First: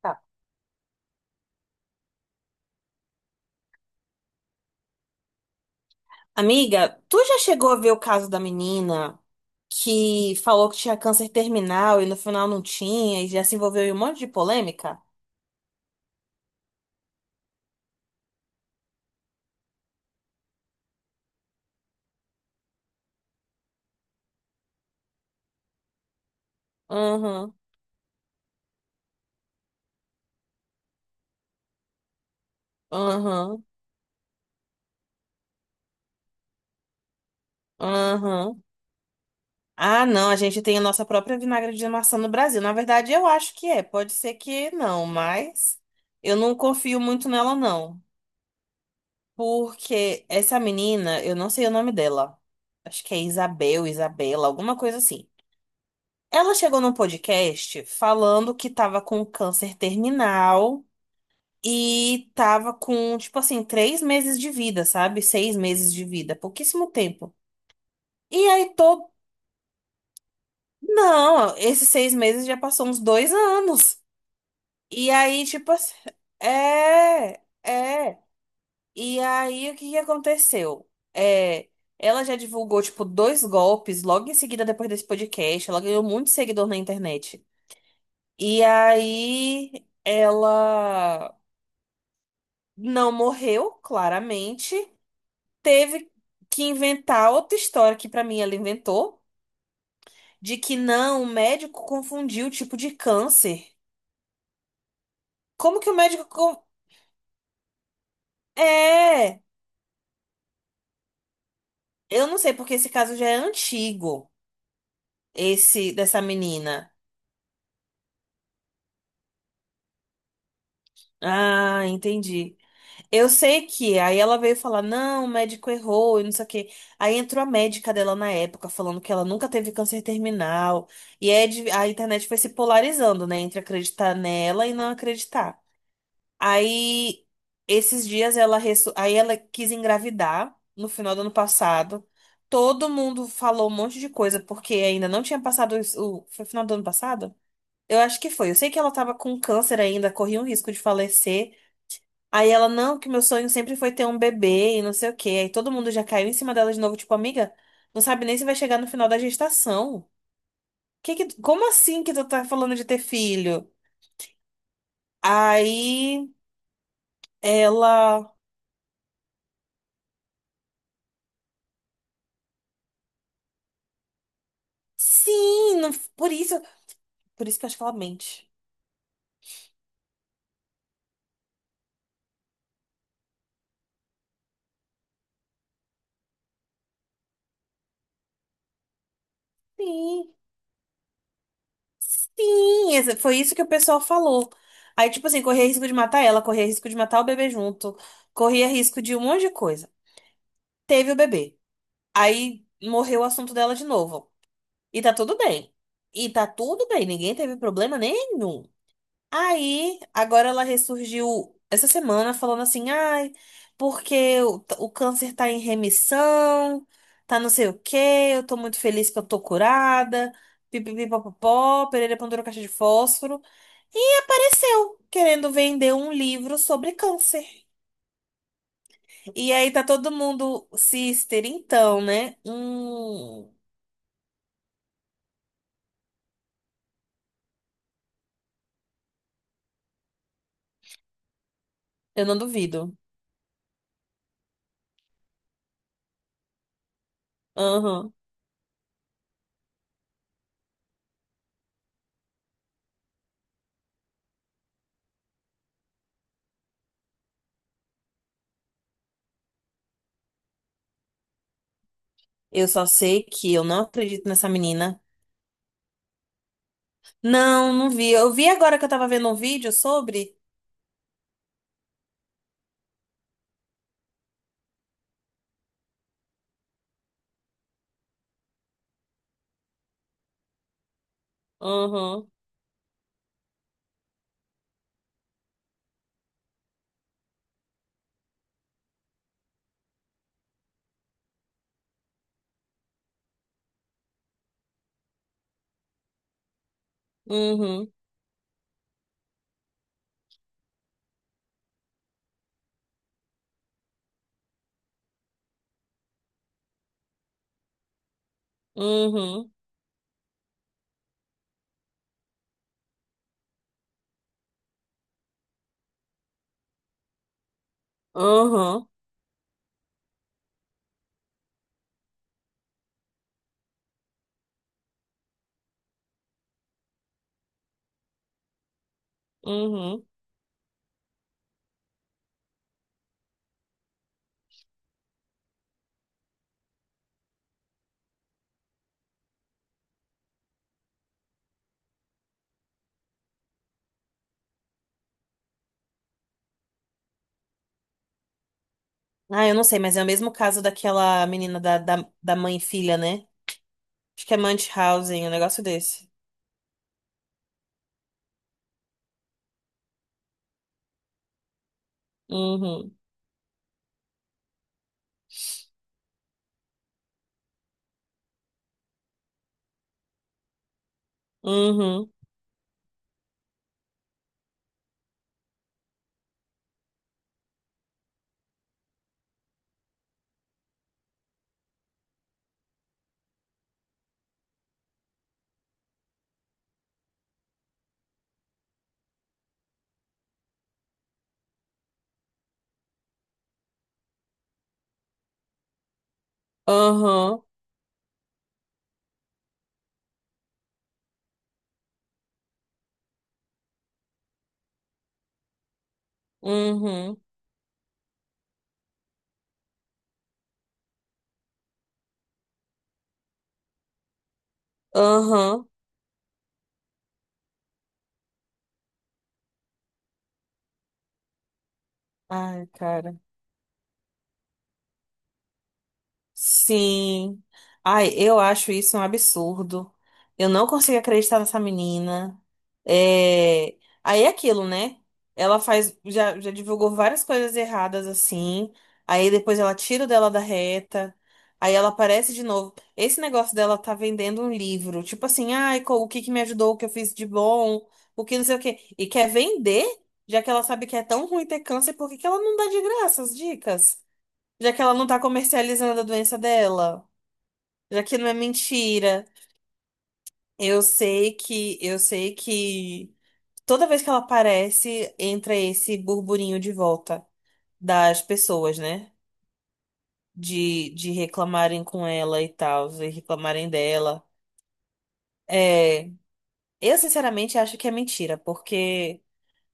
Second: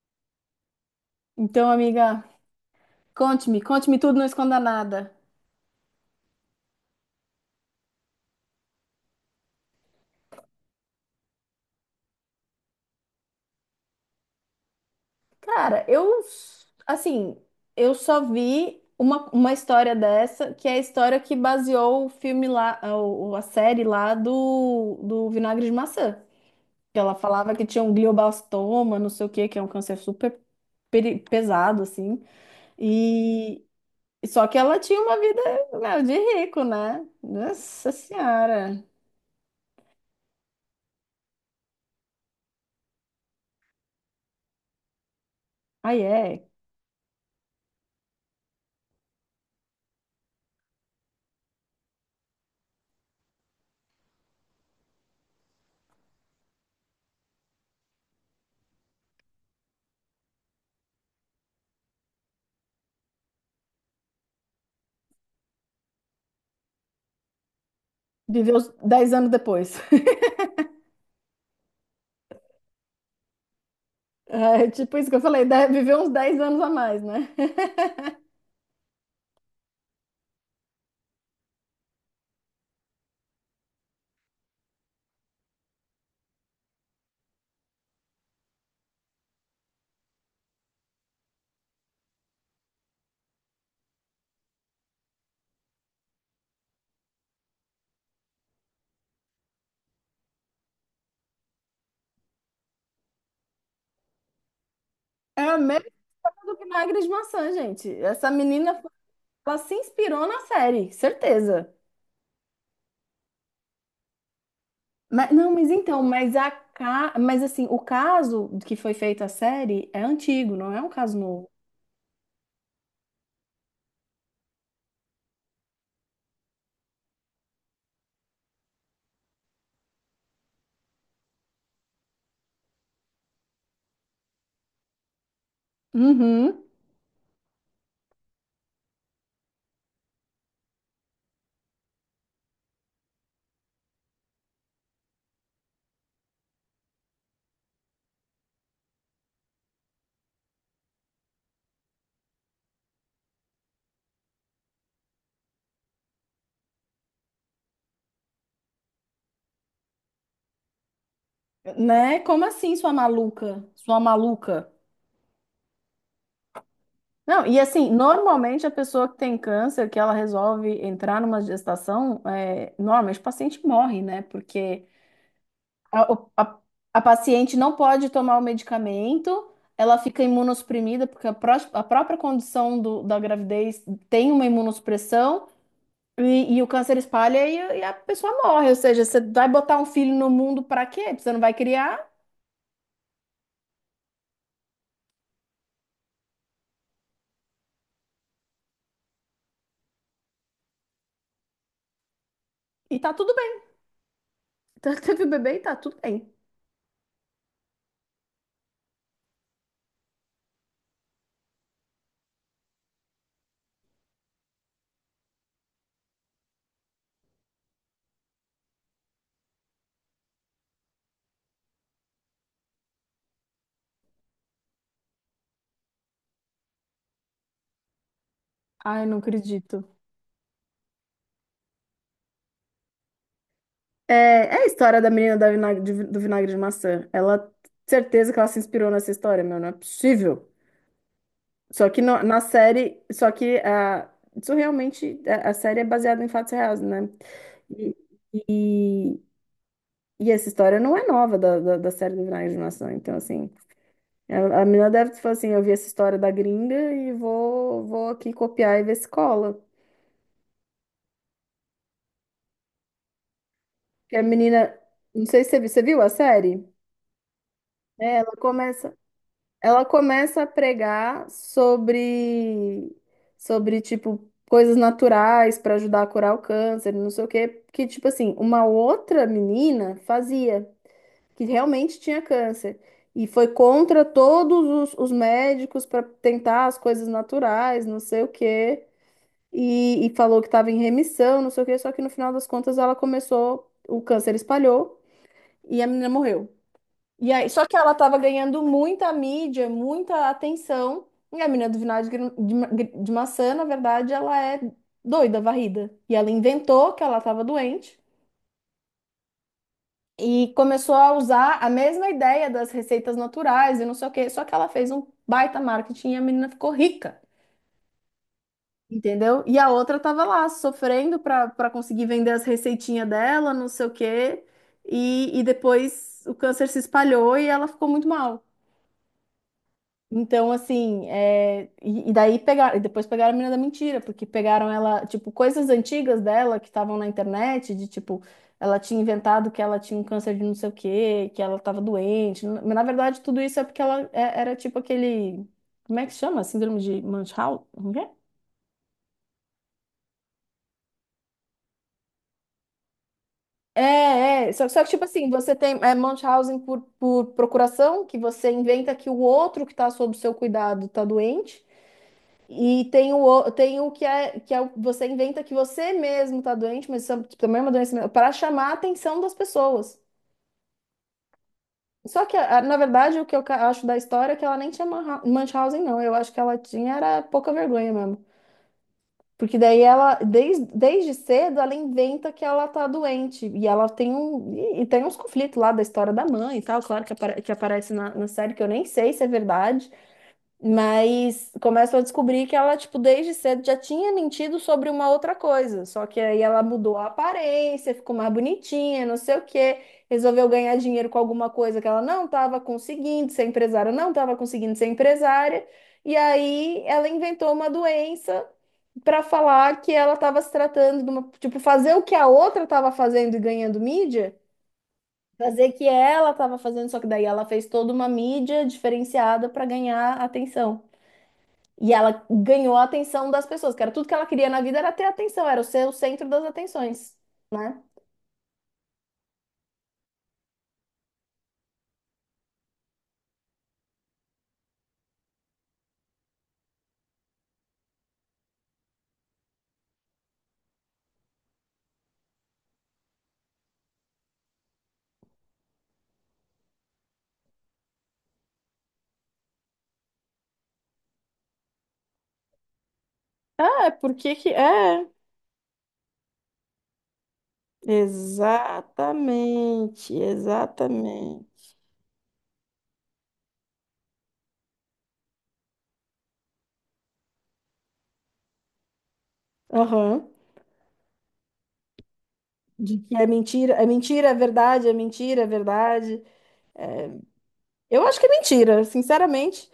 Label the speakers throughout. Speaker 1: Tá.
Speaker 2: Então, amiga, conte-me, conte-me tudo, não esconda nada.
Speaker 1: Amiga, tu já chegou a ver o caso da menina que falou que tinha câncer terminal e no final não tinha e já se envolveu em um monte de polêmica?
Speaker 2: Cara, eu, assim, eu só vi uma história dessa, que é a história que baseou o filme lá, a, a série lá do Vinagre de Maçã. Que ela falava
Speaker 1: Uhum,
Speaker 2: que tinha um glioblastoma, não sei o quê, que é um câncer super pesado, assim. E
Speaker 1: uhum,
Speaker 2: só que ela tinha uma vida, meu, de rico, né? Nossa
Speaker 1: uhum.
Speaker 2: Senhora.
Speaker 1: Ah, não, a gente tem a nossa própria vinagre de maçã no Brasil. Na verdade, eu acho que é. Pode ser que não, mas
Speaker 2: Aí
Speaker 1: eu
Speaker 2: é.
Speaker 1: não confio muito nela, não. Porque essa menina, eu não sei o nome dela. Acho que é Isabel, Isabela, alguma coisa assim. Ela chegou num podcast falando que tava com câncer terminal e tava com, tipo assim, 3 meses de vida, sabe? 6 meses de vida, pouquíssimo tempo. E
Speaker 2: Viveu
Speaker 1: aí, todo.
Speaker 2: 10 anos depois.
Speaker 1: Não, esses 6 meses já passou uns 2 anos.
Speaker 2: É tipo isso
Speaker 1: E
Speaker 2: que eu falei,
Speaker 1: aí,
Speaker 2: deve
Speaker 1: tipo assim,
Speaker 2: viver uns 10 anos a mais, né?
Speaker 1: é, é. E aí, o que que aconteceu? Ela já divulgou, tipo, dois golpes logo em seguida, depois desse podcast. Ela ganhou muito seguidor na internet. E aí, ela não morreu, claramente. Teve que inventar outra história que, pra mim, ela inventou. De que não, o médico confundiu o tipo de câncer.
Speaker 2: É a
Speaker 1: Como
Speaker 2: mesma
Speaker 1: que o médico.
Speaker 2: coisa do vinagre de maçã, gente. Essa menina,
Speaker 1: É.
Speaker 2: ela se inspirou na série, certeza.
Speaker 1: Eu não sei, porque esse caso já é antigo.
Speaker 2: Mas, não, mas
Speaker 1: Esse
Speaker 2: então,
Speaker 1: dessa
Speaker 2: mas a
Speaker 1: menina.
Speaker 2: mas assim, o caso que foi feita a série é antigo, não é um caso novo.
Speaker 1: Ah, entendi. Eu sei que aí ela veio falar, não, o médico errou e não sei o quê. Aí entrou a médica dela na época falando que ela nunca teve câncer terminal. E é a internet foi se polarizando, né, entre acreditar nela e não acreditar.
Speaker 2: Uhum.
Speaker 1: Aí esses dias ela resso- aí ela quis engravidar no final do ano passado. Todo mundo falou um monte de coisa porque ainda não tinha passado isso- o foi final do ano passado? Eu acho que foi. Eu sei que ela tava com câncer ainda, corria um risco de falecer. Aí ela, não, que meu sonho sempre foi ter um bebê e não sei o quê. Aí todo mundo já caiu em cima dela de novo, tipo, amiga, não sabe nem se vai chegar no final da gestação. Que, como assim que
Speaker 2: Né?
Speaker 1: tu
Speaker 2: Como
Speaker 1: tá
Speaker 2: assim,
Speaker 1: falando de
Speaker 2: sua
Speaker 1: ter
Speaker 2: maluca?
Speaker 1: filho?
Speaker 2: Sua maluca?
Speaker 1: Aí
Speaker 2: Não, e assim,
Speaker 1: ela,
Speaker 2: normalmente a pessoa que tem câncer, que ela resolve entrar numa gestação, é, normalmente o paciente morre, né? Porque
Speaker 1: sim,
Speaker 2: A, o-
Speaker 1: por isso,
Speaker 2: a- a
Speaker 1: por
Speaker 2: paciente
Speaker 1: isso que eu
Speaker 2: não
Speaker 1: acho que ela
Speaker 2: pode tomar o
Speaker 1: mente.
Speaker 2: medicamento, ela fica imunossuprimida, porque a própria condição da gravidez tem uma imunossupressão, e o câncer espalha e a pessoa morre. Ou seja, você vai botar um filho no
Speaker 1: Sim,
Speaker 2: mundo pra quê? Você não vai criar
Speaker 1: sim, foi isso que o pessoal falou. Aí, tipo assim, corria risco de matar ela, corria risco de matar o bebê junto, corria risco de um monte de coisa. Teve o bebê. Aí
Speaker 2: e tá
Speaker 1: morreu o
Speaker 2: tudo
Speaker 1: assunto
Speaker 2: bem.
Speaker 1: dela de novo.
Speaker 2: Então,
Speaker 1: E tá
Speaker 2: teve o
Speaker 1: tudo
Speaker 2: bebê e
Speaker 1: bem.
Speaker 2: tá tudo
Speaker 1: E
Speaker 2: bem.
Speaker 1: tá tudo bem, ninguém teve problema nenhum. Aí, agora ela ressurgiu essa semana falando assim: ai, porque o câncer tá em remissão, tá não sei o quê, eu tô muito feliz que eu tô curada. Pipipipopopó, Pereira pendurou caixa de fósforo e apareceu querendo vender um livro sobre câncer.
Speaker 2: Ai, não
Speaker 1: E aí
Speaker 2: acredito.
Speaker 1: tá todo mundo, sister, então, né? Hum.
Speaker 2: É, é a história da menina da do vinagre de maçã. Ela, certeza que ela se inspirou nessa história, meu, não é possível. Só que
Speaker 1: Eu não
Speaker 2: na
Speaker 1: duvido.
Speaker 2: série, só que a, isso realmente, a série é baseada em fatos reais, né? E,
Speaker 1: Aham.
Speaker 2: e essa história não é nova da série do Vinagre de Maçã. Então, assim, a menina deve falar assim, eu vi essa história da gringa e vou aqui copiar e ver se cola.
Speaker 1: Eu só sei que eu não
Speaker 2: Porque a
Speaker 1: acredito nessa
Speaker 2: menina,
Speaker 1: menina.
Speaker 2: não sei se você viu, você viu a série?
Speaker 1: Não, não vi.
Speaker 2: É, ela
Speaker 1: Eu vi agora que eu
Speaker 2: começa,
Speaker 1: tava vendo um vídeo
Speaker 2: ela
Speaker 1: sobre.
Speaker 2: começa a pregar sobre, sobre tipo, coisas naturais para ajudar a curar o câncer, não sei o quê, que, tipo assim, uma outra menina fazia, que realmente tinha
Speaker 1: Uhum,
Speaker 2: câncer. E foi contra todos os médicos para tentar as coisas naturais, não sei o quê. E falou que estava em remissão, não sei o quê, só que no final das contas ela começou, o câncer espalhou e a menina morreu. E aí, só que
Speaker 1: uhum,
Speaker 2: ela estava ganhando muita mídia, muita atenção. E a menina do vinagre de, de maçã, na verdade, ela é doida, varrida. E ela inventou que ela estava doente
Speaker 1: uhum,
Speaker 2: e começou a usar a mesma ideia das receitas naturais e não sei o quê. Só que ela fez um baita marketing e a menina ficou rica,
Speaker 1: uhum,
Speaker 2: entendeu? E a outra tava lá sofrendo para conseguir vender as receitinhas dela, não sei o quê. E depois o câncer se espalhou e ela ficou muito mal.
Speaker 1: uhum.
Speaker 2: Então, assim, é, e daí pegaram, e depois pegaram a menina da mentira, porque pegaram ela, tipo, coisas antigas dela que estavam na internet, de tipo, ela tinha inventado que ela tinha um câncer de não sei o quê, que ela estava doente. Mas na verdade, tudo isso é porque ela era tipo aquele, como é que chama? Síndrome de Munchausen? Como que é?
Speaker 1: Ah, eu não sei, mas é o mesmo caso daquela menina da mãe e filha, né? Acho que é
Speaker 2: É, é. Só que, tipo
Speaker 1: Munchausen,
Speaker 2: assim,
Speaker 1: um
Speaker 2: você
Speaker 1: negócio
Speaker 2: tem é,
Speaker 1: desse.
Speaker 2: Munchausen por procuração, que você inventa que o outro que está sob seu cuidado está doente. E
Speaker 1: Uhum,
Speaker 2: tem o, tem o que é você inventa que você mesmo está doente, mas isso é também é uma doença mental, para chamar a atenção das pessoas.
Speaker 1: uhum,
Speaker 2: Só que, na verdade, o que eu acho da história é que ela nem tinha Munchausen, não. Eu acho que ela tinha era pouca vergonha mesmo. Porque daí ela, desde cedo, ela inventa que ela tá doente. E ela tem um, e tem uns conflitos lá da história da mãe e tal, claro, que, que aparece na, na série, que eu nem sei se é verdade. Mas começam a descobrir que ela, tipo, desde cedo já tinha mentido sobre uma outra coisa. Só que aí ela mudou a
Speaker 1: uhum,
Speaker 2: aparência, ficou mais bonitinha, não sei o quê. Resolveu ganhar dinheiro com alguma coisa que ela não estava conseguindo ser empresária, não estava conseguindo ser empresária. E aí ela
Speaker 1: uhum,
Speaker 2: inventou uma doença para falar que ela estava se tratando de uma, tipo, fazer o que a outra estava fazendo e ganhando mídia, fazer
Speaker 1: uhum.
Speaker 2: o que ela estava fazendo, só que daí ela fez toda uma mídia diferenciada para ganhar atenção. E ela
Speaker 1: Ai,
Speaker 2: ganhou a
Speaker 1: cara.
Speaker 2: atenção das pessoas, que era tudo que ela queria na vida era ter atenção, era ser o centro das atenções,
Speaker 1: Sim.
Speaker 2: né?
Speaker 1: Ai, eu acho isso um absurdo. Eu não consigo acreditar nessa menina. É... Aí é aquilo, né? Ela faz, já divulgou várias coisas erradas assim. Aí depois ela tira o dela da reta. Aí ela aparece de novo. Esse negócio dela tá vendendo um livro. Tipo assim, ai, o que que me ajudou, o que eu fiz de bom, o que não sei o quê. E quer vender, já que ela sabe que é tão ruim ter câncer, por que que ela não dá de graça as
Speaker 2: É
Speaker 1: dicas?
Speaker 2: por que que
Speaker 1: Já que ela
Speaker 2: é?
Speaker 1: não tá comercializando a doença dela, já que não é mentira.
Speaker 2: Exatamente,
Speaker 1: Eu sei
Speaker 2: exatamente.
Speaker 1: que, eu sei que toda vez que ela aparece, entra esse burburinho de volta das pessoas, né?
Speaker 2: Aham.
Speaker 1: De reclamarem com ela e tal, e
Speaker 2: Que é
Speaker 1: reclamarem
Speaker 2: mentira, é
Speaker 1: dela.
Speaker 2: mentira, é verdade, é mentira, é
Speaker 1: É,
Speaker 2: verdade.
Speaker 1: eu sinceramente acho que é
Speaker 2: Eu acho que é
Speaker 1: mentira,
Speaker 2: mentira,
Speaker 1: porque
Speaker 2: sinceramente,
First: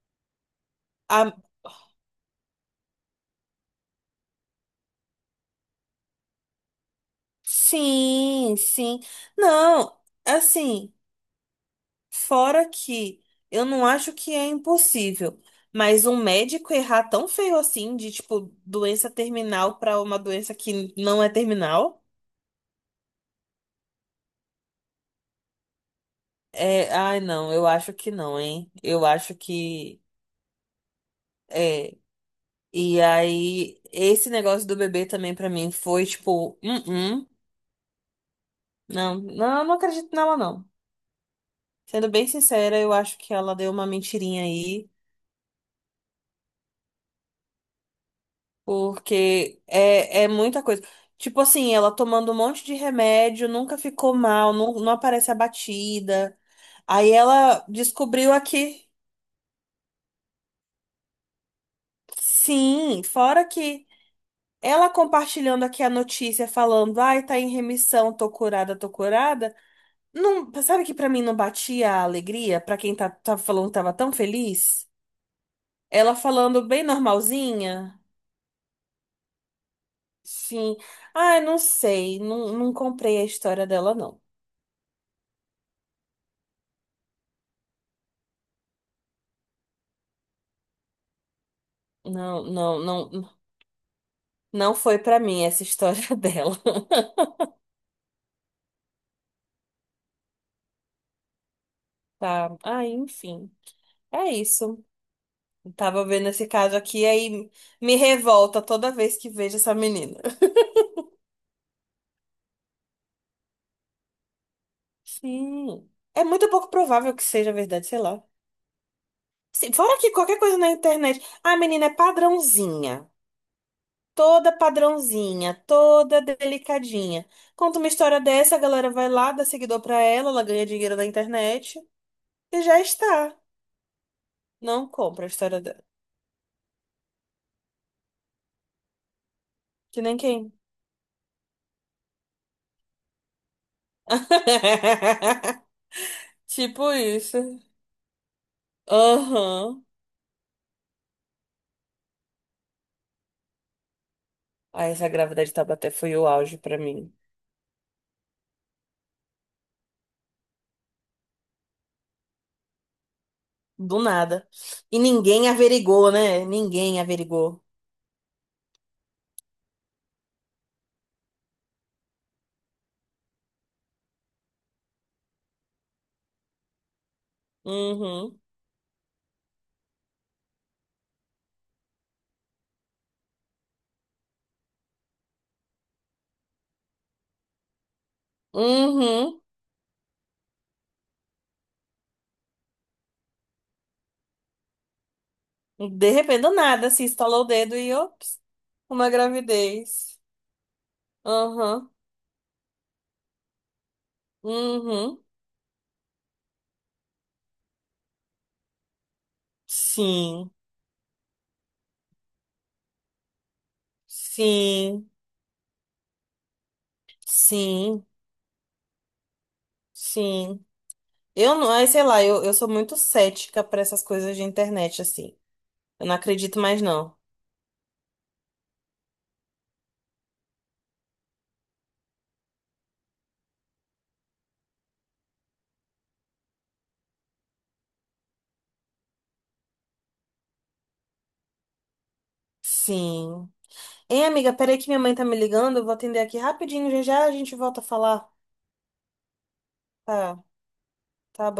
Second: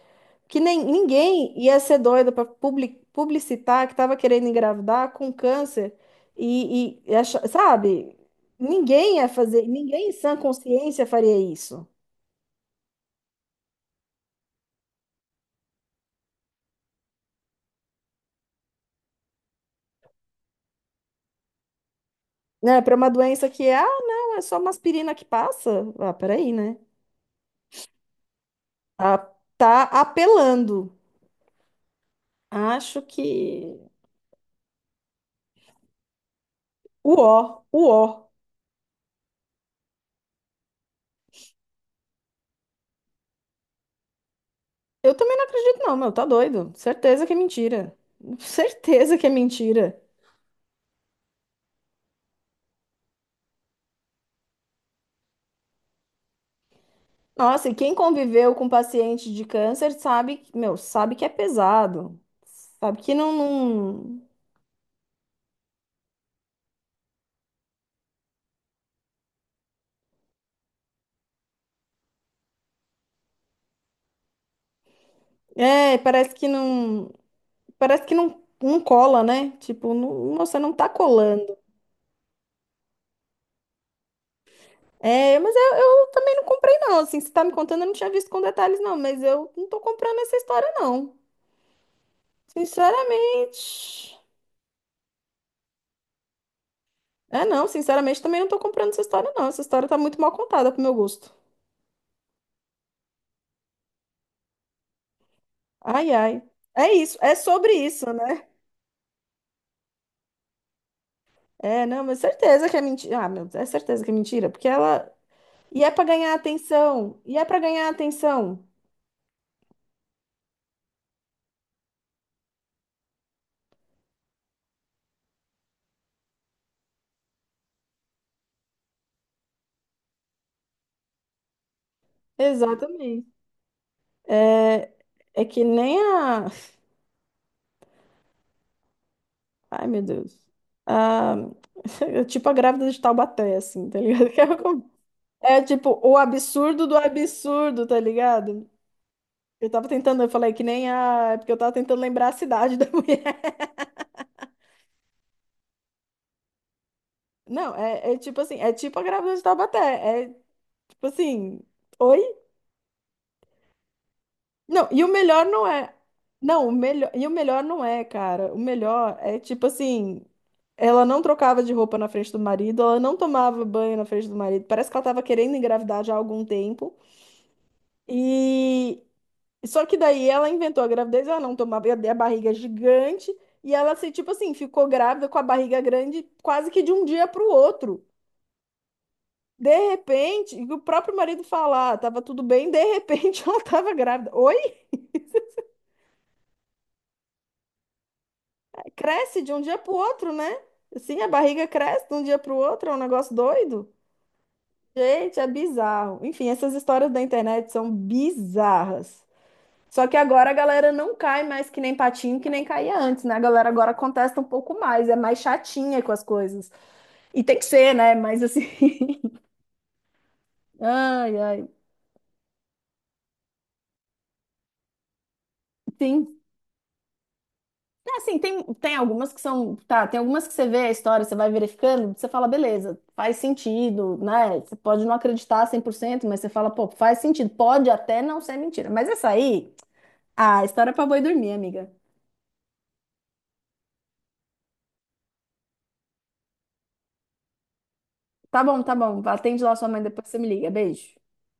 Speaker 2: que nem
Speaker 1: a...
Speaker 2: ninguém ia ser doido para publicitar que estava querendo engravidar com câncer e sabe?
Speaker 1: sim, sim.
Speaker 2: Ninguém ia fazer,
Speaker 1: Não,
Speaker 2: ninguém em sã
Speaker 1: assim,
Speaker 2: consciência faria isso.
Speaker 1: fora que eu não acho que é impossível, mas um médico errar tão feio assim, de tipo, doença terminal pra uma doença que não é terminal,
Speaker 2: Né, para uma doença que, é, ah, não, é só uma aspirina que passa. Ah, peraí, né?
Speaker 1: é. Ai, não, eu acho que não, hein? Eu
Speaker 2: Tá,
Speaker 1: acho
Speaker 2: tá
Speaker 1: que.
Speaker 2: apelando.
Speaker 1: É. E
Speaker 2: Acho
Speaker 1: aí,
Speaker 2: que.
Speaker 1: esse negócio do bebê também pra mim foi tipo, hum,
Speaker 2: Uó, uó.
Speaker 1: não, não, eu não acredito nela, não. Sendo bem sincera, eu acho que ela deu uma mentirinha aí.
Speaker 2: Eu também não acredito, não, meu, tá doido. Certeza que é mentira. Certeza que é
Speaker 1: Porque
Speaker 2: mentira.
Speaker 1: é muita coisa. Tipo assim, ela tomando um monte de remédio, nunca ficou mal, não, não aparece abatida. Aí ela
Speaker 2: Nossa, e quem
Speaker 1: descobriu
Speaker 2: conviveu com
Speaker 1: aqui.
Speaker 2: paciente de câncer sabe, meu, sabe que é pesado. Sabe
Speaker 1: Sim,
Speaker 2: que não,
Speaker 1: fora que
Speaker 2: não...
Speaker 1: ela compartilhando aqui a notícia, falando, ai, tá em remissão, tô curada, tô curada. Não, sabe que pra mim não batia a alegria? Pra quem tá falando que tava tão feliz?
Speaker 2: É,
Speaker 1: Ela
Speaker 2: parece que
Speaker 1: falando bem
Speaker 2: não.
Speaker 1: normalzinha.
Speaker 2: Parece que não, não cola, né? Tipo, não, você não
Speaker 1: Sim.
Speaker 2: tá
Speaker 1: Ai, não
Speaker 2: colando.
Speaker 1: sei, não, não comprei a história dela, não.
Speaker 2: É, mas eu também não comprei, não. Assim, você tá me contando, eu não tinha visto com detalhes, não. Mas eu não tô comprando essa história, não.
Speaker 1: Não, não, não,
Speaker 2: Sinceramente.
Speaker 1: não foi pra mim essa história dela,
Speaker 2: É, não, sinceramente também não tô comprando essa história, não. Essa história tá muito mal contada pro meu gosto.
Speaker 1: tá? Ah, enfim, é isso. Tava
Speaker 2: Ai,
Speaker 1: vendo
Speaker 2: ai.
Speaker 1: esse caso
Speaker 2: É
Speaker 1: aqui,
Speaker 2: isso, é
Speaker 1: aí
Speaker 2: sobre
Speaker 1: me
Speaker 2: isso, né?
Speaker 1: revolta toda vez que vejo essa menina.
Speaker 2: É, não, mas certeza que é mentira. Ah, meu Deus, é certeza que é mentira, porque ela. E
Speaker 1: Sim,
Speaker 2: é pra
Speaker 1: é
Speaker 2: ganhar
Speaker 1: muito pouco provável
Speaker 2: atenção.
Speaker 1: que
Speaker 2: E é
Speaker 1: seja
Speaker 2: pra
Speaker 1: verdade,
Speaker 2: ganhar
Speaker 1: sei lá.
Speaker 2: atenção.
Speaker 1: Sim, fora que qualquer coisa na internet, a menina é padrãozinha, toda delicadinha. Conta uma história dessa, a galera vai lá, dá seguidor pra ela, ela ganha dinheiro na internet e já
Speaker 2: Exatamente.
Speaker 1: está. Não
Speaker 2: É,
Speaker 1: compra a
Speaker 2: é
Speaker 1: história
Speaker 2: que
Speaker 1: dela.
Speaker 2: nem a. Ai, meu
Speaker 1: Que nem
Speaker 2: Deus.
Speaker 1: quem.
Speaker 2: Ah, é tipo a grávida de Taubaté, assim, tá ligado? É tipo o absurdo
Speaker 1: Tipo
Speaker 2: do
Speaker 1: isso.
Speaker 2: absurdo, tá ligado? Eu
Speaker 1: Aham.
Speaker 2: tava tentando, eu falei que nem a. É porque eu tava tentando lembrar a cidade da mulher.
Speaker 1: Ai, essa gravidez de Taubaté foi o auge pra mim.
Speaker 2: Não, é, é tipo assim, é tipo a grávida de Taubaté. É tipo assim, oi?
Speaker 1: Do nada.
Speaker 2: Não,
Speaker 1: E
Speaker 2: e o melhor
Speaker 1: ninguém
Speaker 2: não é.
Speaker 1: averigou, né?
Speaker 2: Não, o
Speaker 1: Ninguém
Speaker 2: melhor. E o melhor
Speaker 1: averigou.
Speaker 2: não é, cara. O melhor é tipo assim. Ela não trocava de roupa na frente do marido, ela não tomava banho na frente do marido. Parece que ela tava querendo engravidar já há algum tempo.
Speaker 1: Uhum.
Speaker 2: E só que daí ela inventou a gravidez, ela não tomava a barriga é gigante e ela se tipo assim, ficou grávida com a barriga grande quase que de um dia para o outro.
Speaker 1: Uhum.
Speaker 2: De repente, e o próprio marido falar, ah, tava tudo bem, de repente ela tava grávida. Oi?
Speaker 1: De repente, do nada, se estalou o dedo e, ops, uma
Speaker 2: Cresce de um dia para o
Speaker 1: gravidez.
Speaker 2: outro, né? Assim, a barriga
Speaker 1: Aham.
Speaker 2: cresce de um dia para o outro, é um negócio doido.
Speaker 1: Uhum.
Speaker 2: Gente, é bizarro. Enfim, essas histórias da internet são bizarras. Só que agora
Speaker 1: Sim.
Speaker 2: a galera não cai mais que nem patinho, que nem caía antes, né? A galera agora contesta um pouco mais,
Speaker 1: Sim.
Speaker 2: é mais chatinha com as coisas. E tem que ser,
Speaker 1: Sim.
Speaker 2: né? Mas assim.
Speaker 1: Sim.
Speaker 2: Ai,
Speaker 1: Eu
Speaker 2: ai.
Speaker 1: não, ai, sei lá, eu sou muito cética pra essas coisas de internet, assim. Eu não
Speaker 2: Tem,
Speaker 1: acredito mais, não.
Speaker 2: é, assim, tem, tem algumas que são. Tá, tem algumas que você vê a história, você vai verificando, você fala, beleza, faz sentido, né? Você pode não acreditar 100%, mas você fala, pô, faz sentido. Pode até não ser mentira. Mas essa aí. Ah, história é pra boi dormir, amiga.
Speaker 1: Sim. Hein, amiga, peraí que minha mãe tá me ligando, eu vou atender aqui rapidinho, já já a gente volta a falar.
Speaker 2: Tá bom, tá bom. Atende lá sua mãe, depois você
Speaker 1: Tá,
Speaker 2: me liga. Beijo.
Speaker 1: tá bom.